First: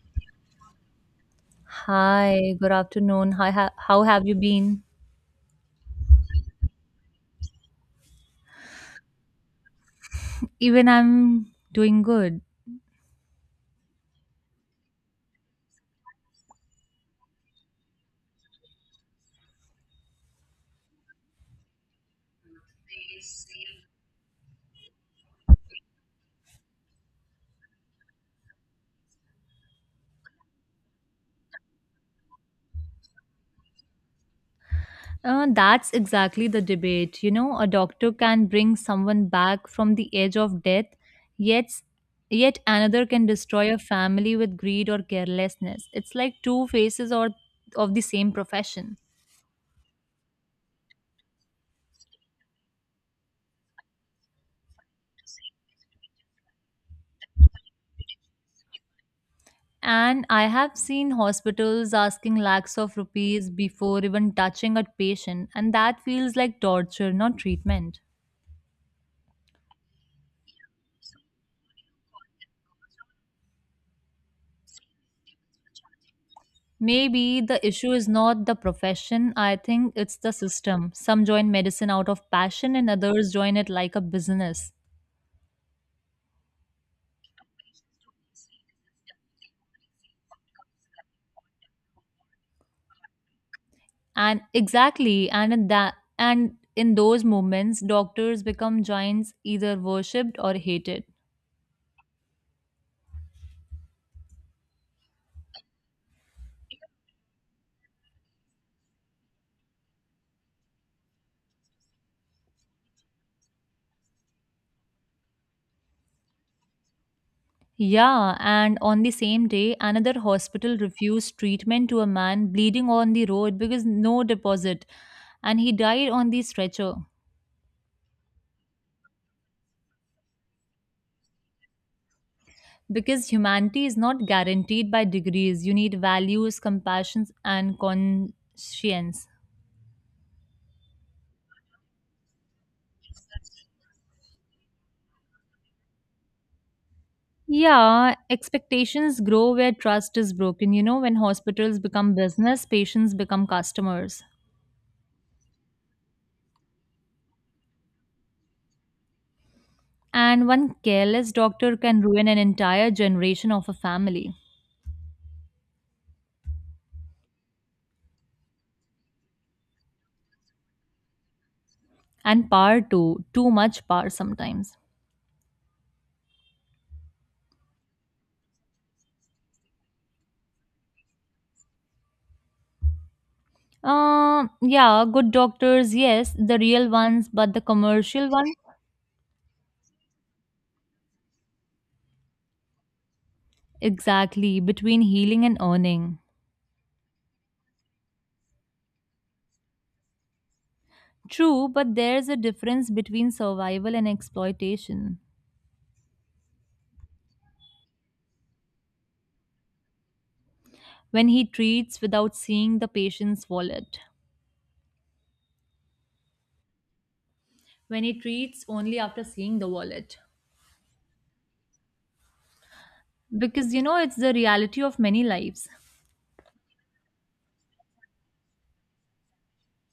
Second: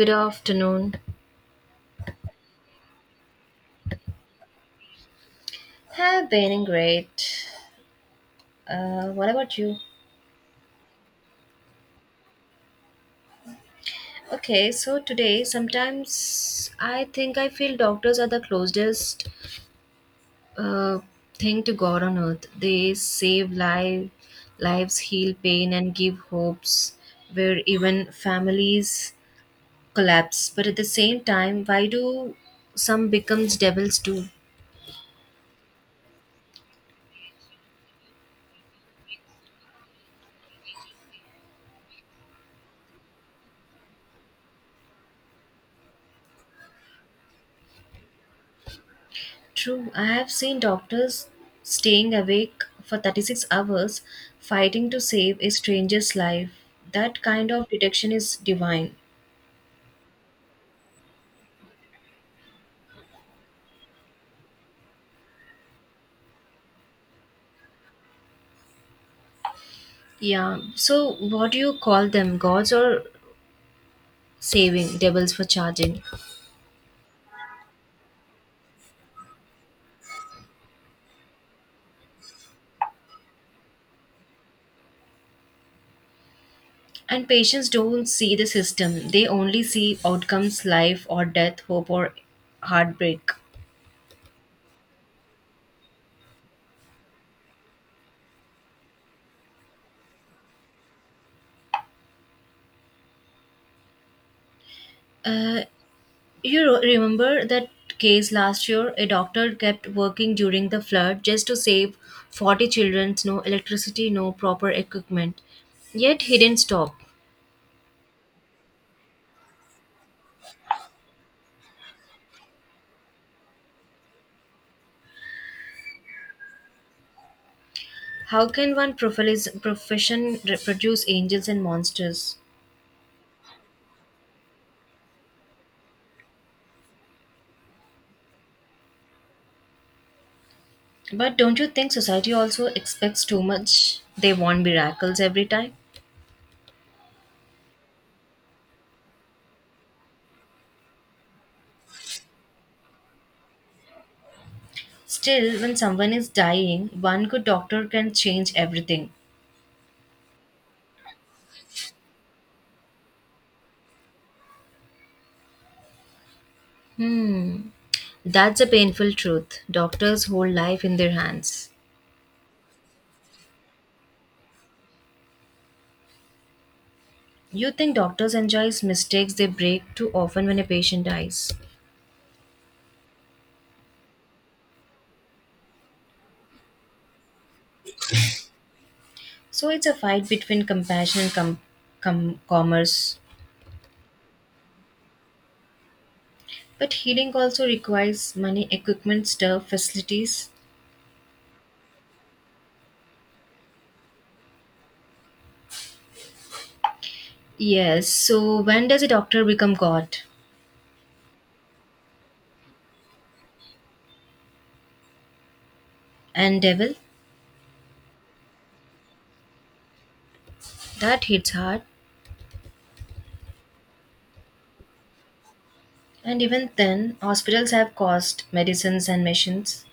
Good afternoon. Hi, good afternoon. Hi, how have you been? Have been great. What about you? Even I'm doing good. Okay, so today sometimes I think I feel doctors are the closest uh, thing to God on earth. They save life, lives, heal pain, and give hopes where even families collapse. But at the same time, why do some becomes devils too? That's exactly the debate. You know, a doctor can bring someone back from the edge of death, yet yet another can destroy a family with greed or carelessness. It's like two faces or of the same profession. True, I have seen doctors staying awake for 36 hours fighting to save a stranger's life. That kind of detection is divine. And I have seen hospitals asking lakhs of rupees before even touching a patient, and that feels like torture, not treatment. Yeah, so what do you call them? Gods or saving devils for charging? Maybe the issue is not the profession, I think it's the system. Some join medicine out of passion and others join it like a business. And patients don't see the system, they only see outcomes life or death, hope or heartbreak. And exactly, and in those moments doctors become giants, either worshipped or hated. Uh, You remember that case last year? A doctor kept working during the flood just to save 40 children, no electricity, no proper equipment. Yet he didn't stop. Yeah, and on the same day another hospital refused treatment to a man bleeding on the road because no deposit, and he died on the stretcher. How can one profession reproduce angels and monsters? Because humanity is not guaranteed by degrees. You need values, compassions and conscience. But don't you think society also expects too much? They want miracles every time. Yeah, expectations grow where trust is broken. You know, when hospitals become business, patients become customers. Still, when someone is dying, one good doctor can change everything. And one careless doctor can ruin an entire generation of a family. Hmm, that's a painful truth. Doctors hold life in their hands. And power, too much power sometimes. You think doctors enjoys mistakes they break too often when a patient dies. Yeah, good doctors, yes, the real ones, but the commercial one. So it's a fight between compassion and com- com- commerce. Exactly, between healing and earning. But healing also requires money, equipment, stuff, facilities. True, but there's a difference between survival and exploitation. Yes, so when does a doctor become God When he treats without seeing the patient's wallet, and devil? when he treats only after seeing the wallet. That hits hard. Because you know, it's the reality of many lives. And even then, hospitals have cost, medicines, and machines.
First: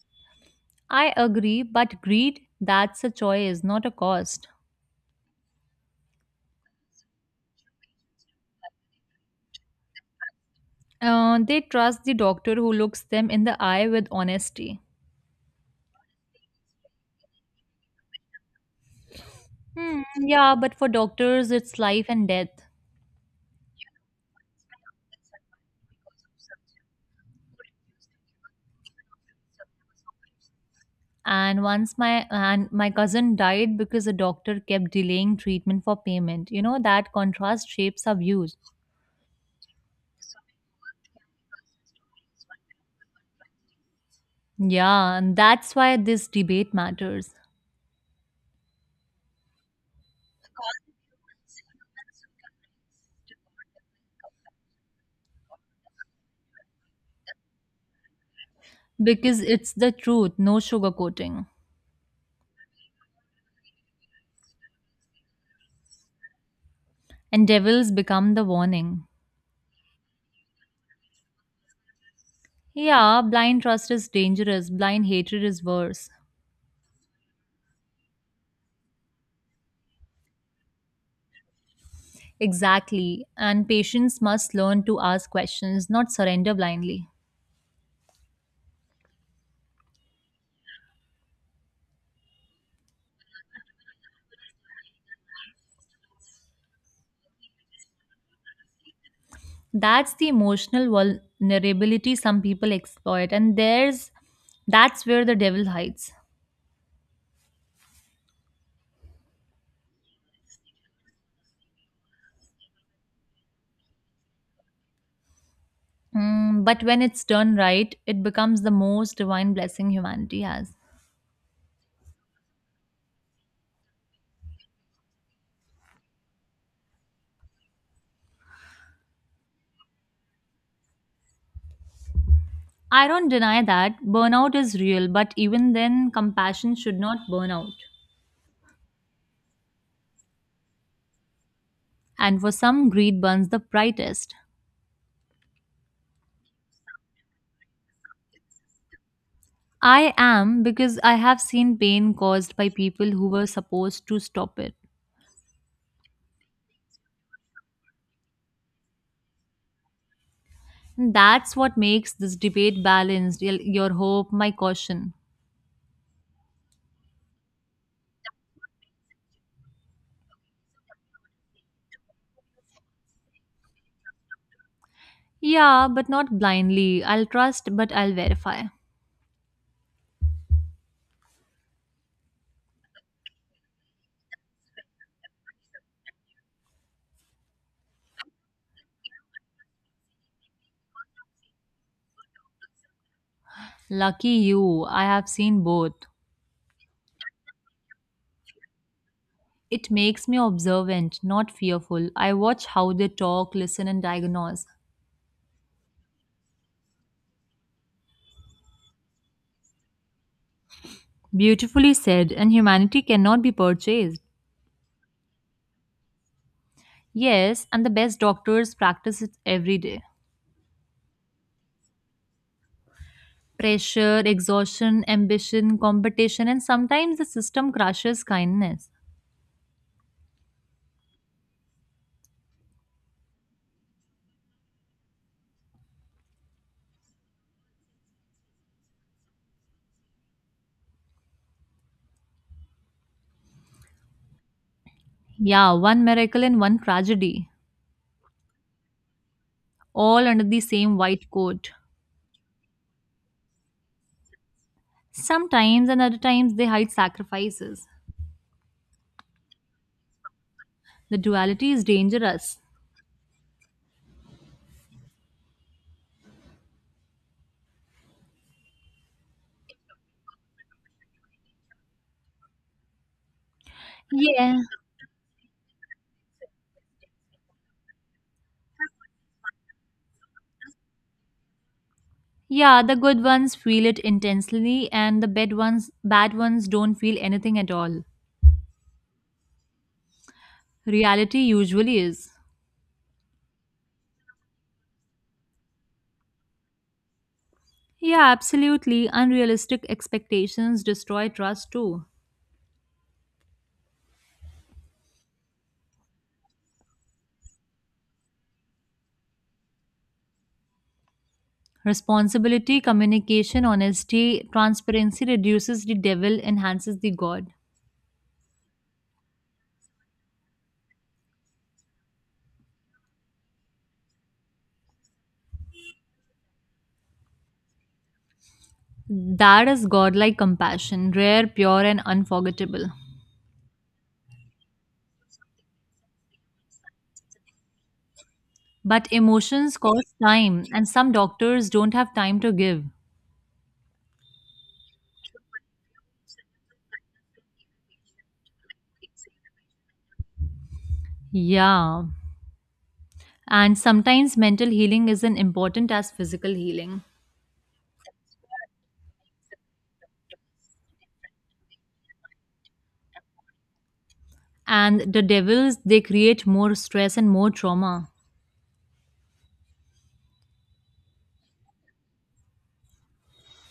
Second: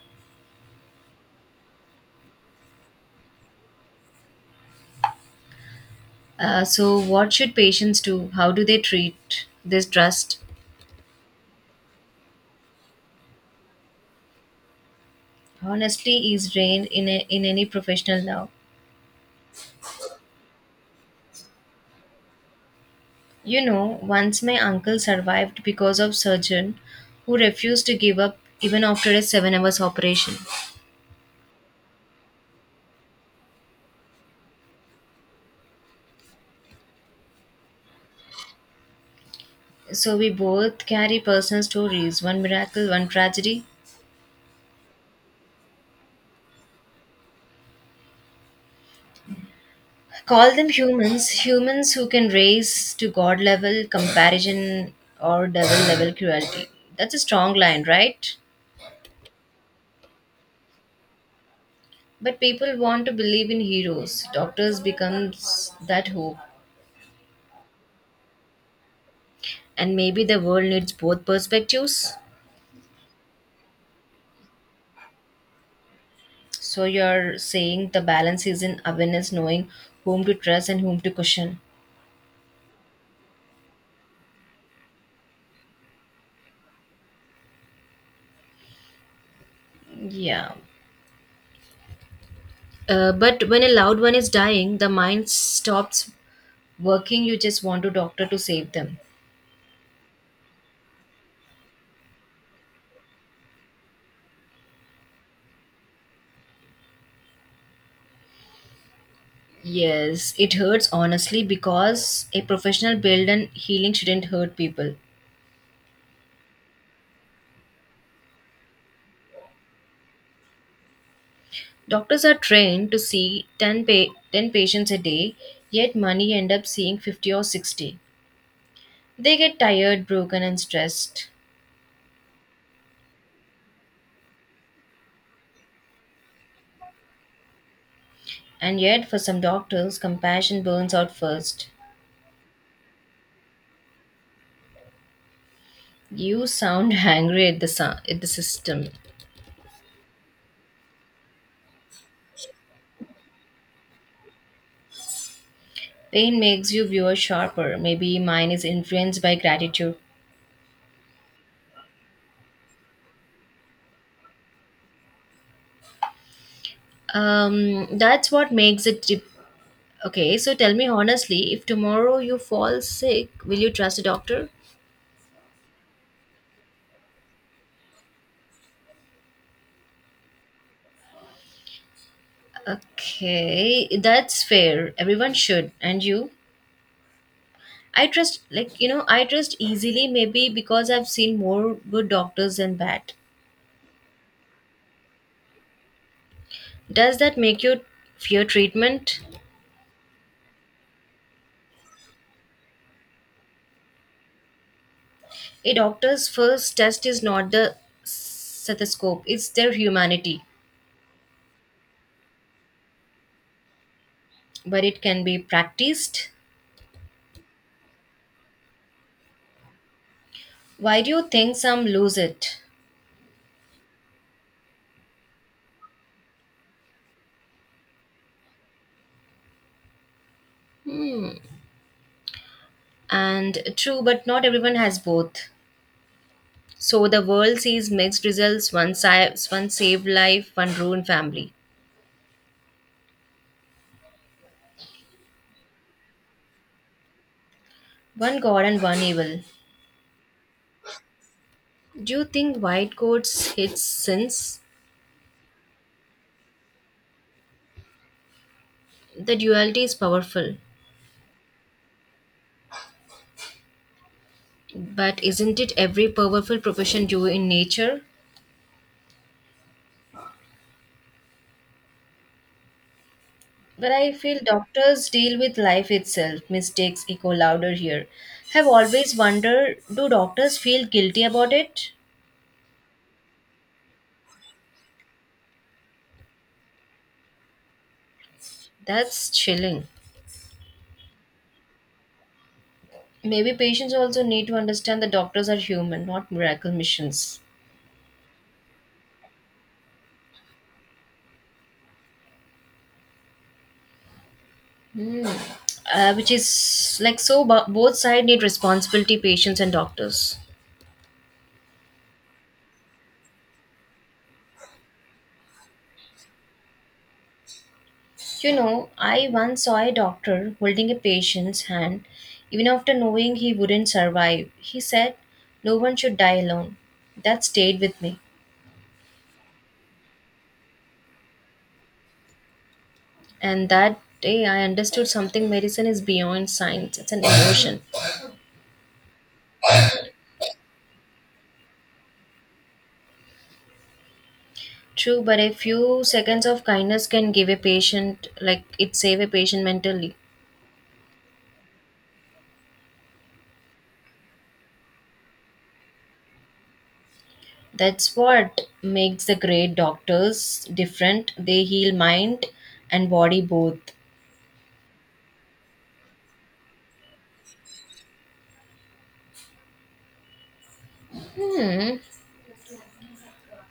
I agree, but greed, that's a choice, not a cost. So, what should patients do? How do they treat this trust? They trust the doctor who looks them in the eye with honesty. Honestly, is drained in, a, in any professional now. Hmm, yeah, but for doctors, it's life and death. You know, once my uncle survived because of surgeon who refused to give up even after a 7 hours operation. And once my cousin died because the doctor kept delaying treatment for payment. You know, that contrast shapes our views. So we both carry personal stories, one miracle, one tragedy. Yeah, and that's why this debate matters. Call them humans, humans who can raise to god level comparison or devil level cruelty. That's a strong line, right? Because it's the truth, no sugarcoating. But people want to believe in heroes. Doctors becomes that hope. And devils become the warning. And maybe the world needs both perspectives. Yeah, blind trust is dangerous, blind hatred is worse. So you're saying the balance is in awareness, knowing whom to trust and whom to question. Exactly, and patients must learn to ask questions, not surrender blindly. Yeah. But when a loved one is dying, the mind stops working. You just want a doctor to save them. That's the emotional vulnerability some people exploit, and there's that's where the devil hides. Yes, it hurts honestly because a professional build and healing shouldn't hurt people. Mm, but when it's done right, it becomes the most divine blessing humanity has. Doctors are trained to see 10 patients a day, yet money end up seeing 50 or 60. They get tired, broken, and stressed. I don't deny that burnout is real, but even then, compassion should not burn out. And yet, for some doctors, compassion burns out first. And for some, greed burns the brightest. You sound angry at at the system. I am, because I have seen pain caused by people who were supposed to stop it. Pain makes you viewer sharper. Maybe mine is influenced by gratitude. That's what makes this debate balanced, your hope, my caution. That's what makes it. Dip okay, so tell me honestly, if tomorrow you fall sick, will you trust a doctor? Yeah, but not blindly. I'll trust, but I'll verify. Okay, that's fair. Everyone should. And you? I trust, like, you know, I trust easily maybe because I've seen more good doctors than bad. Lucky you, I have seen both. Does that make you fear treatment? It makes me observant, not fearful. I watch how they talk, listen, and diagnose. A doctor's first test is not the stethoscope, it's their humanity, Beautifully said, and humanity cannot be purchased. but it can be practiced. Yes, and the best doctors practice it every day. Why do you think some lose it? Pressure, exhaustion, ambition, competition, and sometimes the system crushes kindness. And true, but not everyone has both. So the world sees mixed results one saved life, one ruined family, Yeah, one miracle and one tragedy, one god, and one evil. all under the same white coat. Do you think white coats hits sins? Sometimes, and other times they hide sacrifices. The duality is powerful, The duality is dangerous. but isn't it every powerful profession due in nature? But I feel Yeah. doctors deal with life itself. Mistakes echo louder here. Have always wondered do doctors feel guilty about it? Yeah, the good ones feel it intensely and the bad ones don't feel anything at all. That's chilling. Reality usually is. Maybe patients also need to understand that doctors are human, not miracle missions. Yeah, absolutely. Unrealistic expectations destroy trust too. Which is like so, bo- both sides need responsibility, patients and doctors. Responsibility, communication, honesty, transparency reduces the devil, enhances the God. You know, I once saw a doctor holding a patient's hand even after knowing he wouldn't survive. He said, no one should die alone. That stayed with me. That is godlike compassion, rare, pure, and unforgettable. And that day I understood something medicine is beyond science. It's an emotion. But emotions cost time, and some doctors don't have time to give. True, but a few seconds of kindness can give a patient, like it save a patient mentally. Yeah. And sometimes mental healing isn't important as physical healing. That's what makes the great doctors different. They heal mind and body both. And the devils, they create more stress and more trauma. Hmm.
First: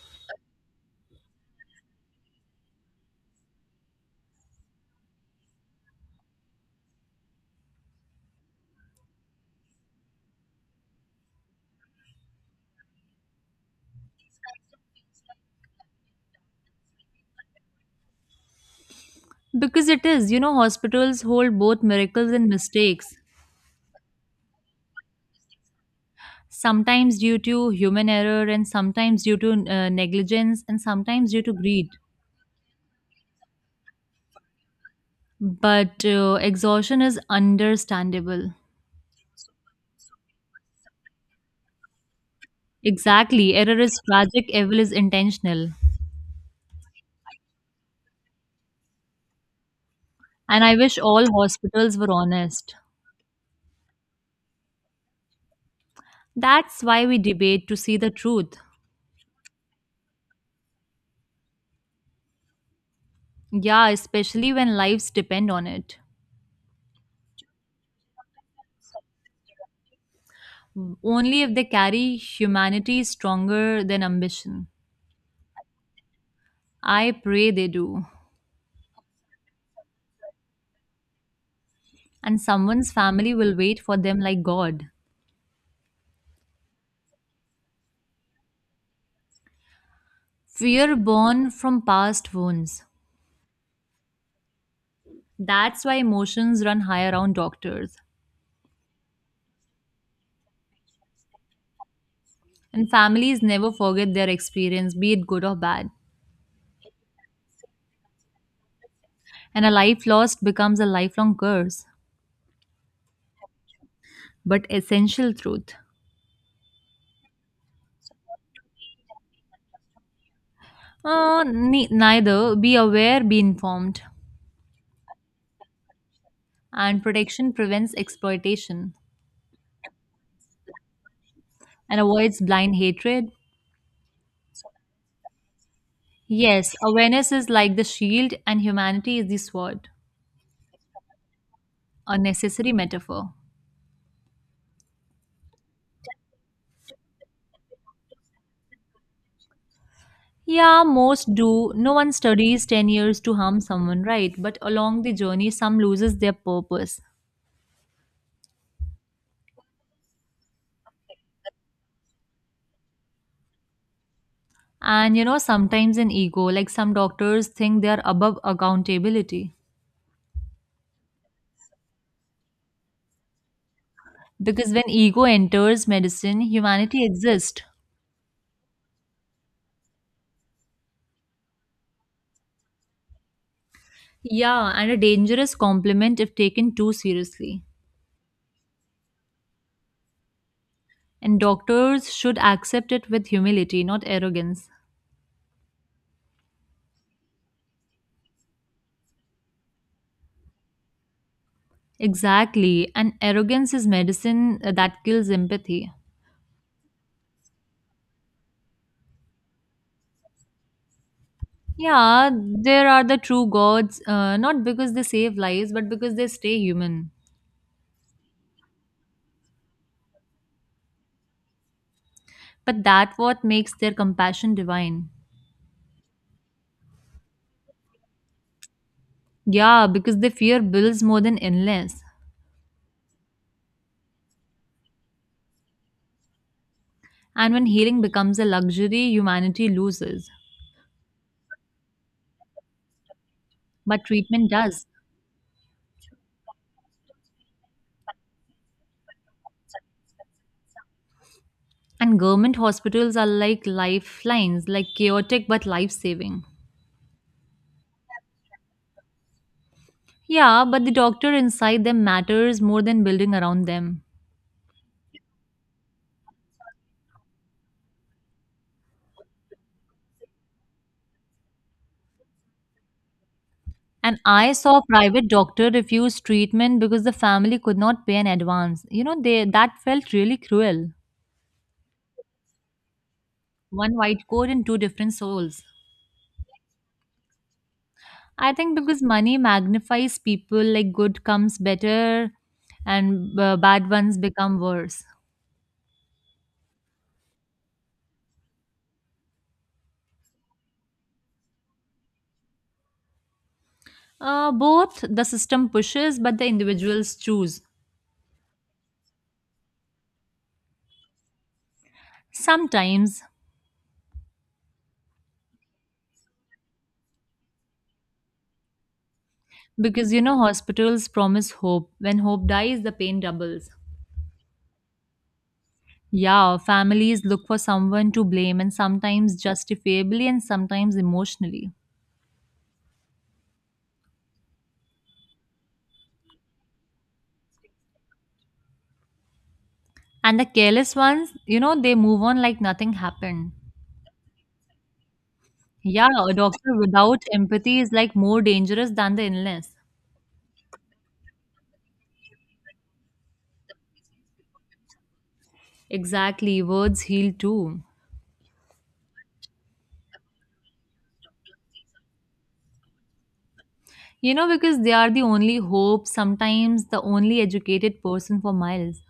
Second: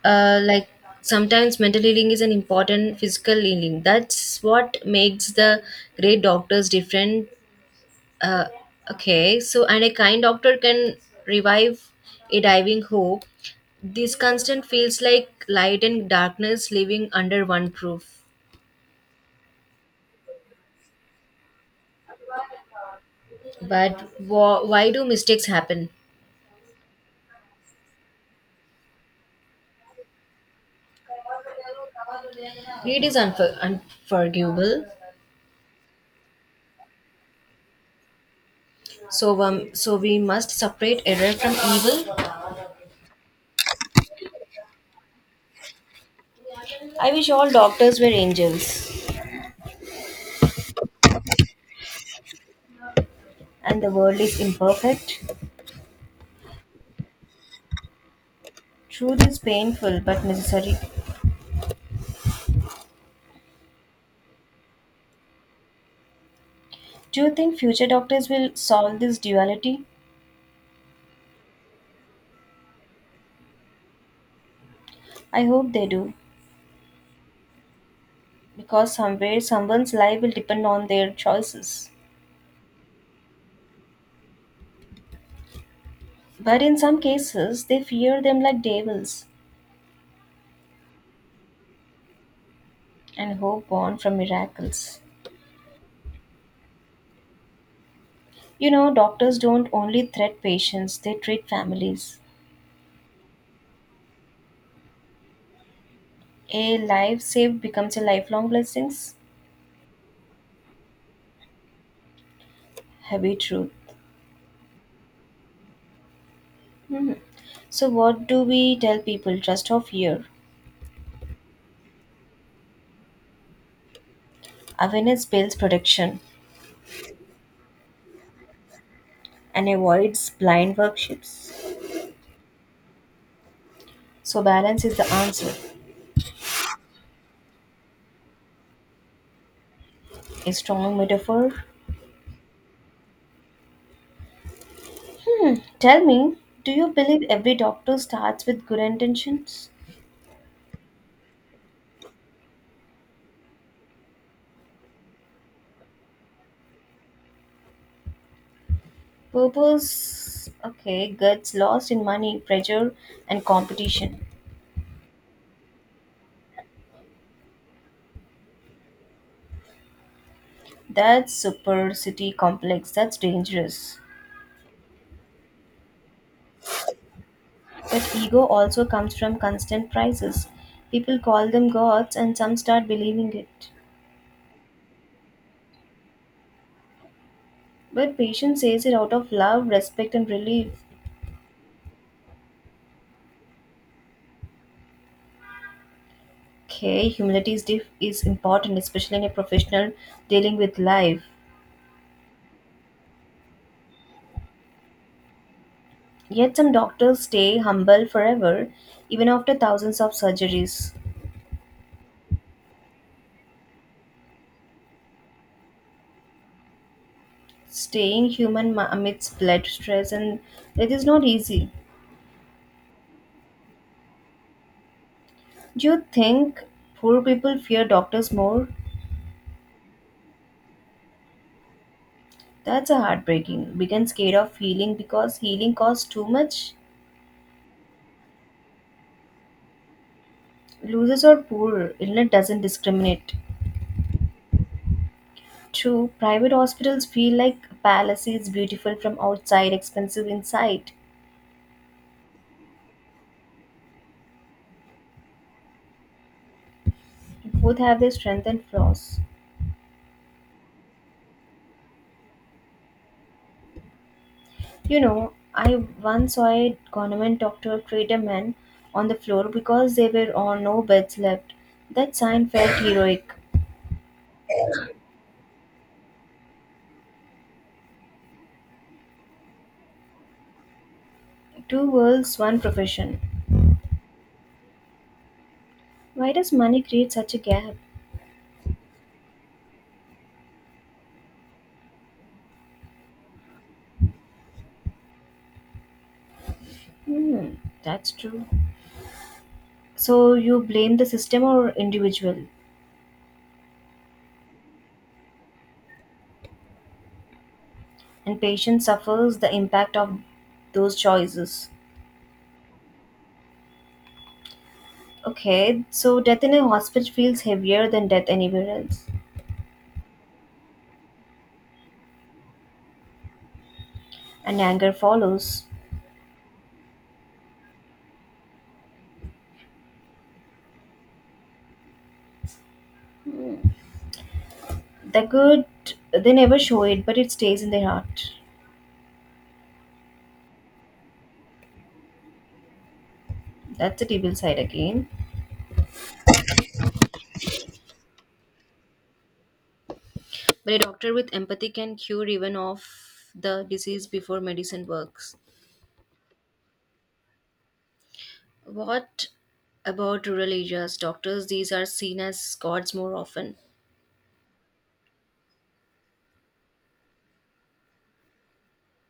Like sometimes mental healing is an important physical healing. That's what makes the great doctors different. Uh, okay, so and a kind doctor can revive a diving hope. This constant feels like light and darkness living under one roof. Because it is, you know, hospitals hold both miracles and mistakes. But why do mistakes happen? Sometimes due to human error, and sometimes due to negligence, and sometimes due to greed. Greed is unforgivable. But exhaustion is understandable. So we must separate error from evil. Exactly. Error is tragic, evil is intentional. I wish all doctors were angels. And I wish all hospitals were honest. And the world is imperfect. That's why we debate, to see the truth. Truth is painful but necessary. Yeah, especially when lives depend on it. Do you think future doctors will solve this duality? Only if they carry humanity stronger than ambition. I hope they do. I pray they do. Because somewhere someone's life will depend on their choices. And someone's family will wait for them like God. But in some cases, they fear them like devils Fear born from past wounds. and hope born from miracles. That's why emotions run high around doctors. You know, doctors don't only treat patients, they treat families. And families never forget their experience, be it good or bad. A life saved becomes a lifelong blessings. And a life lost becomes a lifelong curse, Heavy truth. but essential truth. Hmm. So, what do we tell people? Trust or fear? Neither. Be aware, be informed. Awareness builds protection And protection prevents exploitation and avoids blind workshops. and avoids blind hatred. So, balance is the answer. Yes, awareness is like the shield, and humanity is the sword. A strong metaphor. A necessary metaphor. Hmm, tell me, do you believe every doctor starts with good intentions? Yeah, most do. No one studies 10 years to harm someone, right? But along the journey, some loses their purpose. Purpose, okay, gets lost in money, pressure, and competition. And you know, sometimes an ego, like some doctors think they are above accountability. That's supercity complex. That's dangerous. Because when ego enters medicine, humanity exists. But ego also comes from constant prices. People call them gods, and some start believing it. Yeah, and a dangerous compliment if taken too seriously. But patient says it out of love, respect, and relief. And doctors should accept it with humility, not arrogance. Okay, humility is, is important, especially in a professional dealing with life. Exactly, and arrogance is medicine that kills empathy. Yet some doctors stay humble forever, even after thousands of surgeries. Yeah, there are the true gods, not because they save lives, but because they stay human. Staying human amidst blood stress and death is not easy. But that what makes their compassion divine. Do you think poor people fear doctors more? Yeah, because they fear bills more than illness. That's a heartbreaking. Become scared of healing because healing costs too much. And when healing becomes a luxury, humanity loses. Losers are poor. Illness doesn't discriminate. But treatment does. True, private hospitals feel like palaces, beautiful from outside, expensive inside. And government hospitals are like lifelines, like chaotic but life saving. Both have their strength and flaws. Yeah, but the doctor inside them matters more than building around them. You know, I once saw a government doctor treat a man on the floor because there were all no beds left. That sign felt heroic. And I saw a private doctor refuse treatment because the family could not pay in advance. You know, they that felt really cruel. Two worlds, one profession. One white coat and two different souls. Why does money create such a gap? I think because money magnifies people, like good comes better and bad ones become worse. Hmm, that's true. So you blame the system or individual, Both. The system pushes, but the individuals choose. and patient suffers the impact of those choices. Sometimes, Okay, so death in a hospital feels heavier than death anywhere else, because you know, hospitals promise hope. When hope dies, the pain doubles. and anger follows. Yeah, families look for someone to blame, and sometimes justifiably, and sometimes emotionally. They could they never show it but it stays in their heart. And the careless ones, you know, they move on like nothing happened. That's the evil side again. Yeah, a doctor without empathy is like more dangerous than the illness. But a doctor with empathy can cure even of the disease before medicine works. Exactly, words heal too. What about rural areas? Doctors, these are seen as gods more often. You know, because they are the only hope, sometimes the only educated person for miles.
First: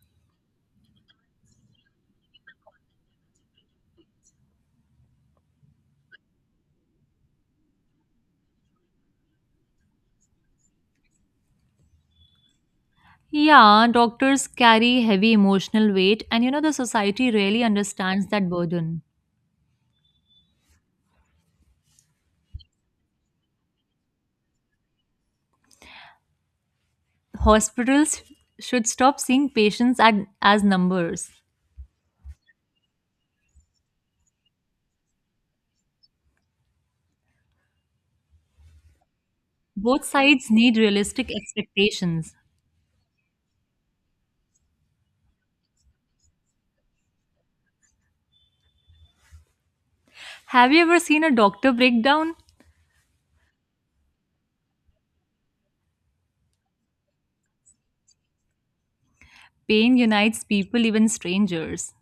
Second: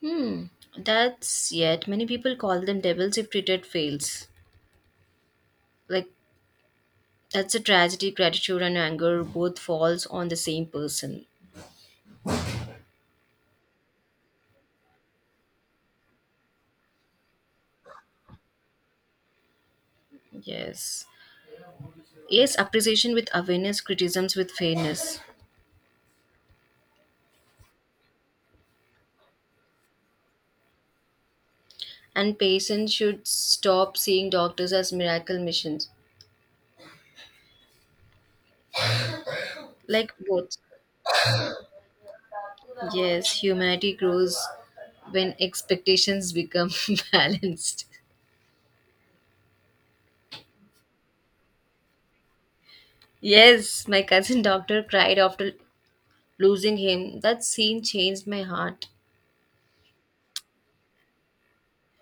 Hmm, that's yet many people call them devils if treated fails. Like that's a tragedy. Gratitude and anger both falls on the same person. Yeah, doctors carry heavy emotional weight, and you know, the society really understands that burden. Yes. Yes, appreciation with awareness, criticisms with fairness. Hospitals should stop seeing patients at as numbers. And patients should stop seeing doctors as miracle missions. Both Like sides both. need realistic expectations. Yes, humanity grows when expectations become balanced. Have you ever seen a doctor breakdown? Yes, my cousin doctor cried after losing him. That scene changed my heart. Pain unites people, even strangers.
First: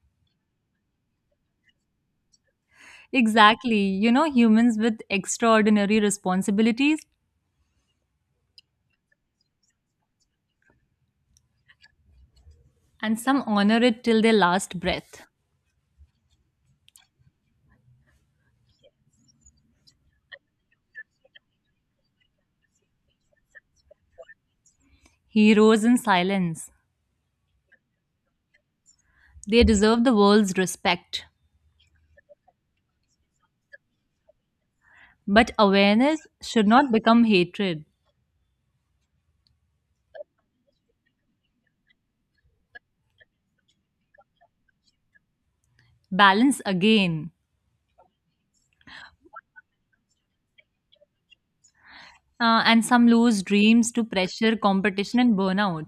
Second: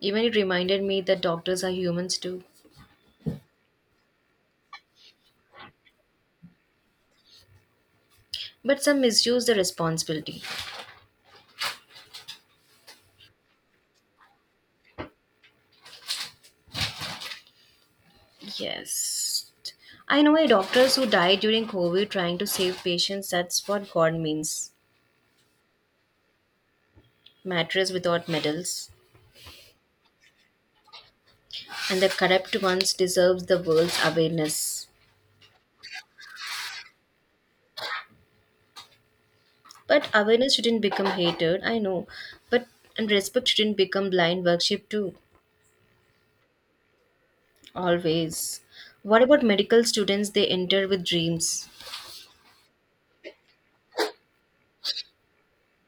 Even it reminded me that doctors are humans too. Exactly. You know, humans with extraordinary responsibilities, But some misuse the responsibility. and some honor it till their last breath. Yes. I know a doctors who died during COVID trying to save patients. That's what God means. Heroes in silence. Mattress without medals. They deserve the world's respect. And the corrupt ones deserves the world's awareness. But awareness should not become hatred. But awareness shouldn't become hatred, I know. But and respect shouldn't become blind worship too. Balance again. Always. What about medical students they enter with dreams? And some lose dreams to pressure, competition, and burnout.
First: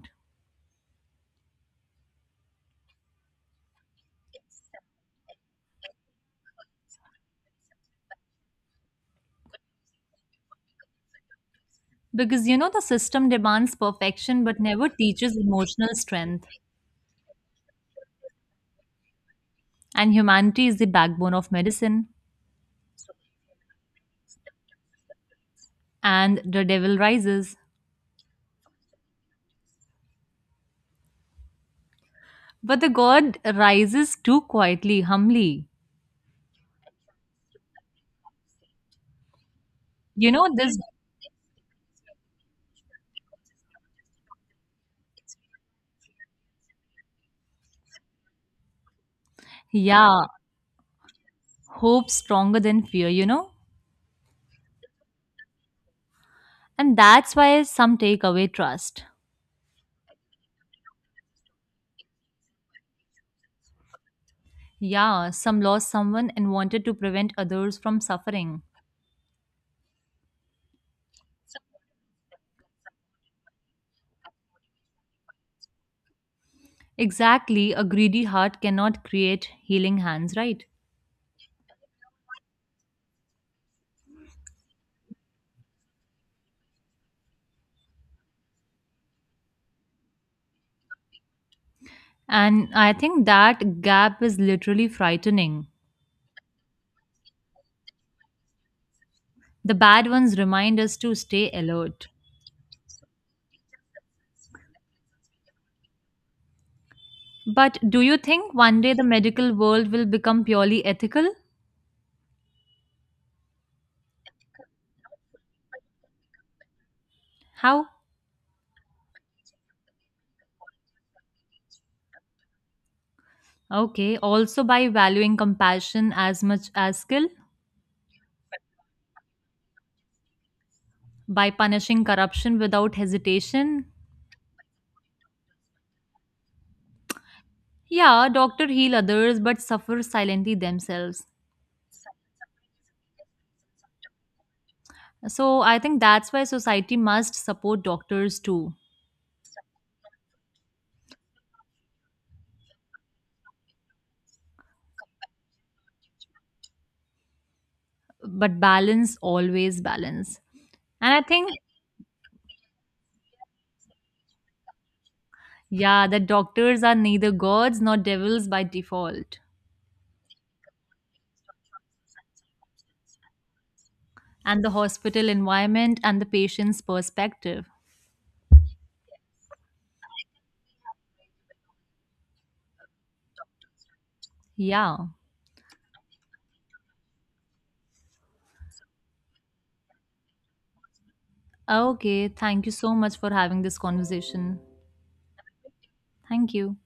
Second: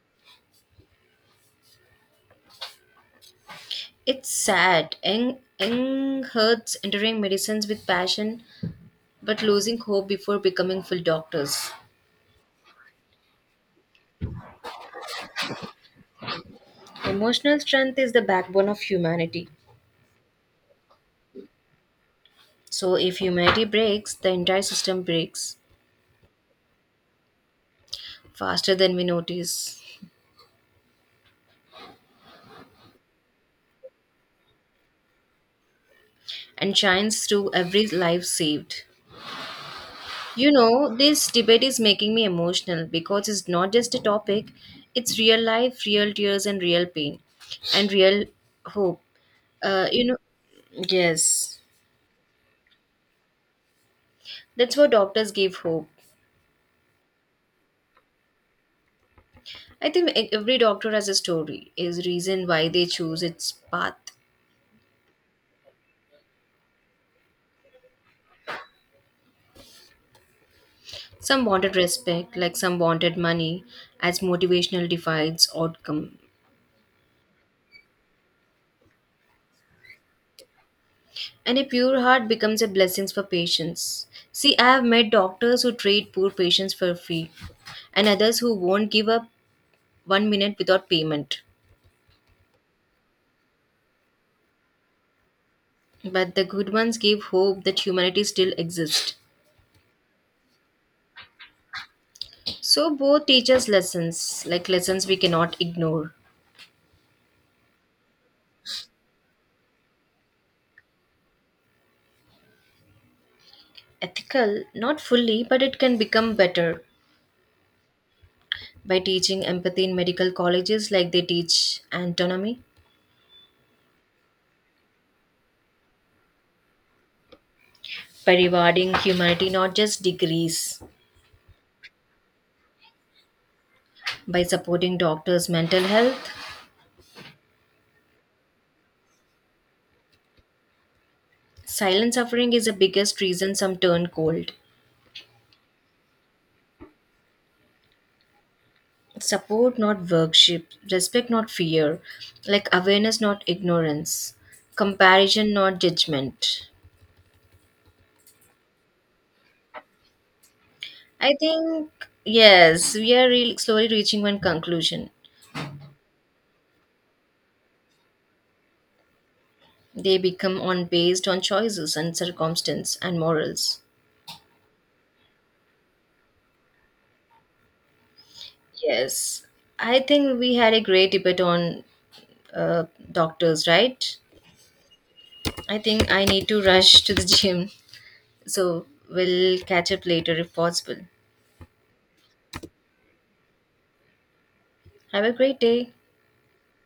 It's sad. Eng hurts entering medicines with passion but losing hope before becoming full doctors. Because you know, the system demands perfection but never teaches emotional strength. Emotional strength is the backbone of humanity. And humanity is the backbone of medicine. So if humanity breaks, the entire system breaks And the devil rises. faster than we notice. But the God rises too, quietly, humbly. And shines through every life saved. You know, You know, this debate is making me emotional because it's not just a topic, it's real life, real tears, and real pain, and real hope. Uh, you know, yeah, yes, hope stronger than fear, you know? that's what doctors give hope. And that's why some take away trust. I think every doctor has a story, is reason why they choose its path. Yeah, some lost someone and wanted to prevent others from suffering. Some wanted respect, like some wanted money, as motivational divides outcome. Exactly, a greedy heart cannot create healing hands, right? And a pure heart becomes a blessing for patients. See, I have met doctors who treat poor patients for free, and others who won't give up 1 minute without payment. And I think that gap is literally frightening. But the good ones give hope that humanity still exists. The bad ones remind us to stay alert. So both teach us lessons, like lessons we cannot ignore. But do you think one day the medical world will become purely ethical? Ethical, not fully, but it can become better How? by teaching empathy in medical colleges like they teach anatomy, Okay, also by valuing compassion as much as skill, by rewarding humanity not just degrees, by punishing corruption without hesitation. by supporting doctors' mental health. Yeah, doctor heal others but suffer silently themselves. Silent suffering is the biggest reason some turn cold. So I think that's why society must support doctors too. Support, not worship. Respect, not fear. Like awareness, not ignorance. Comparison, not judgment. But balance, always balance. And I I think, think, yes, we are really slowly reaching one conclusion. yeah, that doctors are neither gods nor devils by default. They become on based on choices and circumstance and morals. And the hospital environment and the patient's perspective. Yes. I think we had a great debate on uh, doctors, right? Yeah. I think I need to rush to the gym. So we'll catch up later if possible. Okay. Thank you so much for having this conversation. Have a great day. Thank you.